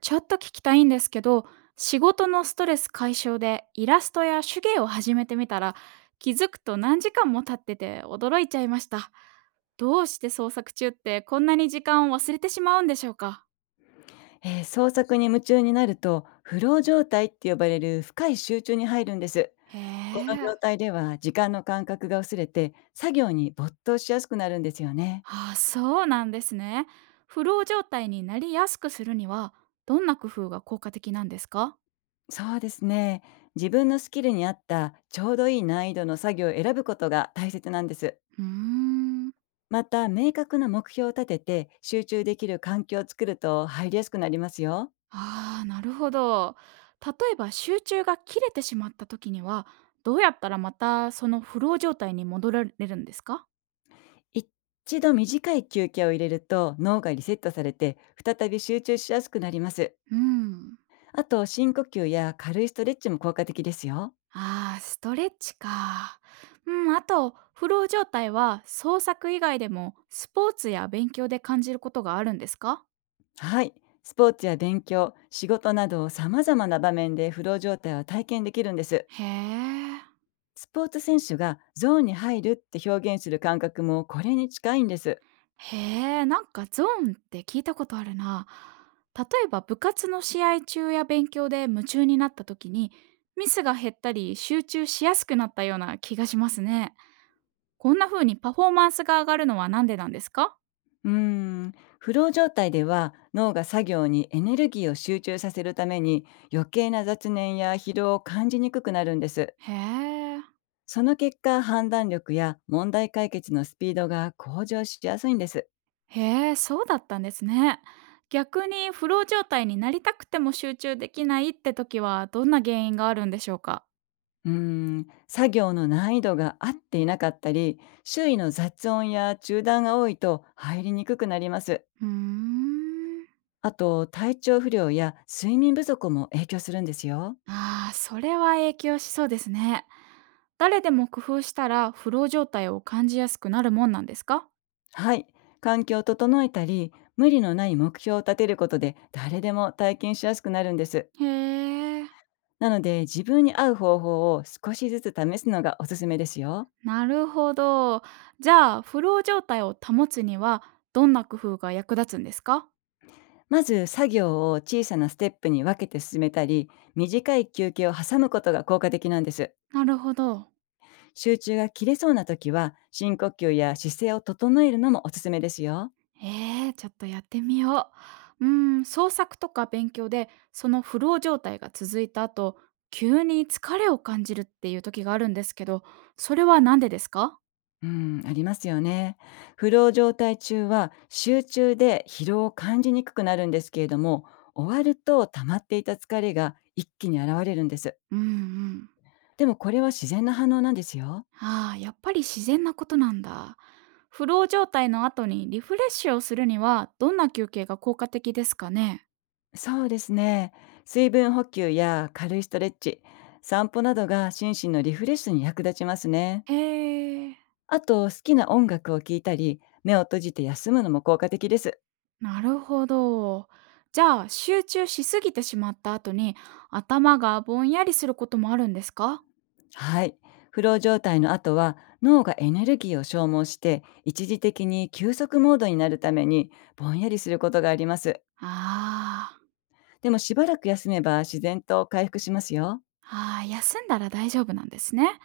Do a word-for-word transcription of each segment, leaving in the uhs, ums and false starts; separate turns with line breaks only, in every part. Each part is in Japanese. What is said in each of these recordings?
ちょっと聞きたいんですけど、仕事のストレス解消でイラストや手芸を始めてみたら、気づくと何時間も経ってて驚いちゃいました。どうして創作中ってこんなに時間を忘れてしまうんでしょうか？
えー創作に夢中になるとフロー状態って呼ばれる深い集中に入るんです。
へ
この
え。
状態では時間の感覚が薄れて作業に没頭しやすくなるんですよね。
ああ、そうなんですね。フロー状態になりやすくするには、どんな工夫が効果的なんですか？
そうですね、自分のスキルに合ったちょうどいい難易度の作業を選ぶことが大切なんです。
うーん。
また、明確な目標を立てて集中できる環境を作ると入りやすくなりますよ。
ああ、なるほど。例えば集中が切れてしまった時には、どうやったらまたそのフロー状態に戻られるんですか？
一度短い休憩を入れると脳がリセットされて再び集中しやすくなります。
うん。
あと、深呼吸や軽いストレッチも効果的ですよ。
ああー、ストレッチか。うん、あと、フロー状態は創作以外でもスポーツや勉強で感じることがあるんですか？
はい。スポーツや勉強、仕事など様々な場面でフロー状態は体験できるんです。
へえ。
スポーツ選手がゾーンに入るって表現する感覚もこれに近いんです。
へえ、なんかゾーンって聞いたことあるな。例えば部活の試合中や勉強で夢中になった時にミスが減ったり集中しやすくなったような気がしますね。こんな風にパフォーマンスが上がるのはなんでなんですか？
うーん。フロー状態では脳が作業にエネルギーを集中させるために余計な雑念や疲労を感じにくくなるんです。
へえ、
その結果、判断力や問題解決のスピードが向上しやすいんです。
へえ、そうだったんですね。逆にフロー状態になりたくても集中できないって時はどんな原因があるんでしょうか？
うーん、作業の難易度が合っていなかったり、周囲の雑音や中断が多いと入りにくくなります。
うーん。
あと、体調不良や睡眠不足も影響するんですよ。
ああ、それは影響しそうですね。誰でも工夫したらフロー状態を感じやすくなるもんなんですか？
はい。環境を整えたり、無理のない目標を立てることで誰でも体験しやすくなるんです。
へえ、
なので、自分に合う方法を少しずつ試すのがおすすめですよ。
なるほど。じゃあ、フロー状態を保つにはどんな工夫が役立つんですか？
まず、作業を小さなステップに分けて進めたり、短い休憩を挟むことが効果的なんです。
なるほど。
集中が切れそうな時は深呼吸や姿勢を整えるのもおすすめですよ。
えー、ちょっとやってみよう。うーん、創作とか勉強でそのフロー状態が続いた後、急に疲れを感じるっていう時があるんですけど、それはなんでですか？
うん、ありますよね。不老状態中は集中で疲労を感じにくくなるんですけれども、終わると溜まっていた疲れが一気に現れるんです。
うんうん。
でも、これは自然な反応なんですよ。
ああ、やっぱり自然なことなんだ。フロー状態の後にリフレッシュをするにはどんな休憩が効果的ですかね？
そうですね、水分補給や軽いストレッチ、散歩などが心身のリフレッシュに役立ちますね。
へえ。
あと、好きな音楽を聴いたり、目を閉じて休むのも効果的です。
なるほど。じゃあ集中しすぎてしまった後に頭がぼんやりすることもあるんですか？
はい。フロー状態の後は脳がエネルギーを消耗して一時的に休息モードになるためにぼんやりすることがあります。
あー
でも、しばらく休めば自然と回復しますよ。
あー、休んだら大丈夫なんですね。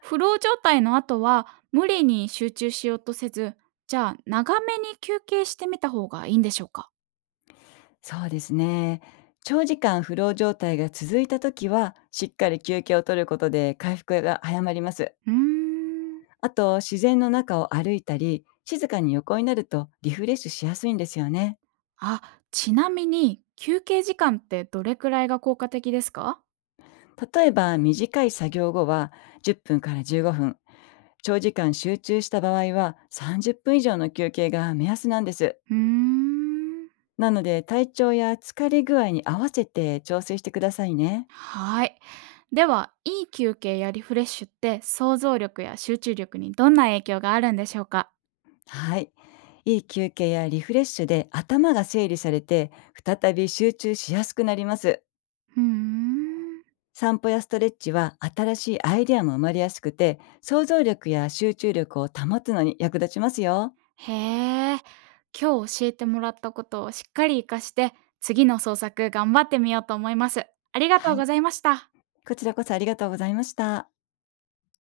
フロー状態の後は無理に集中しようとせず、じゃあ長めに休憩してみた方がいいんでしょうか？
そうですね、長時間フロー状態が続いた時はしっかり休憩を取ることで回復が早まります。
うーん。
あと、自然の中を歩いたり静かに横になるとリフレッシュしやすいんですよね。
あ、ちなみに休憩時間ってどれくらいが効果的ですか？
例えば短い作業後はじゅっぷんからじゅうごふん、長時間集中した場合はさんじゅっぷん以上の休憩が目安なんです。
うーん。
なので、体調や疲れ具合に合わせて調整してくださいね。
はい。では、いい休憩やリフレッシュって想像力や集中力にどんな影響があるんでしょうか？
はい。いい休憩やリフレッシュで頭が整理されて再び集中しやすくなります。
うーん。
散歩やストレッチは新しいアイデアも生まれやすくて想像力や集中力を保つのに役立ちますよ。
へえ。今日教えてもらったことをしっかり活かして、次の創作頑張ってみようと思います。ありがと
は
う
い、
ございました。
こちらこそありがとうございました。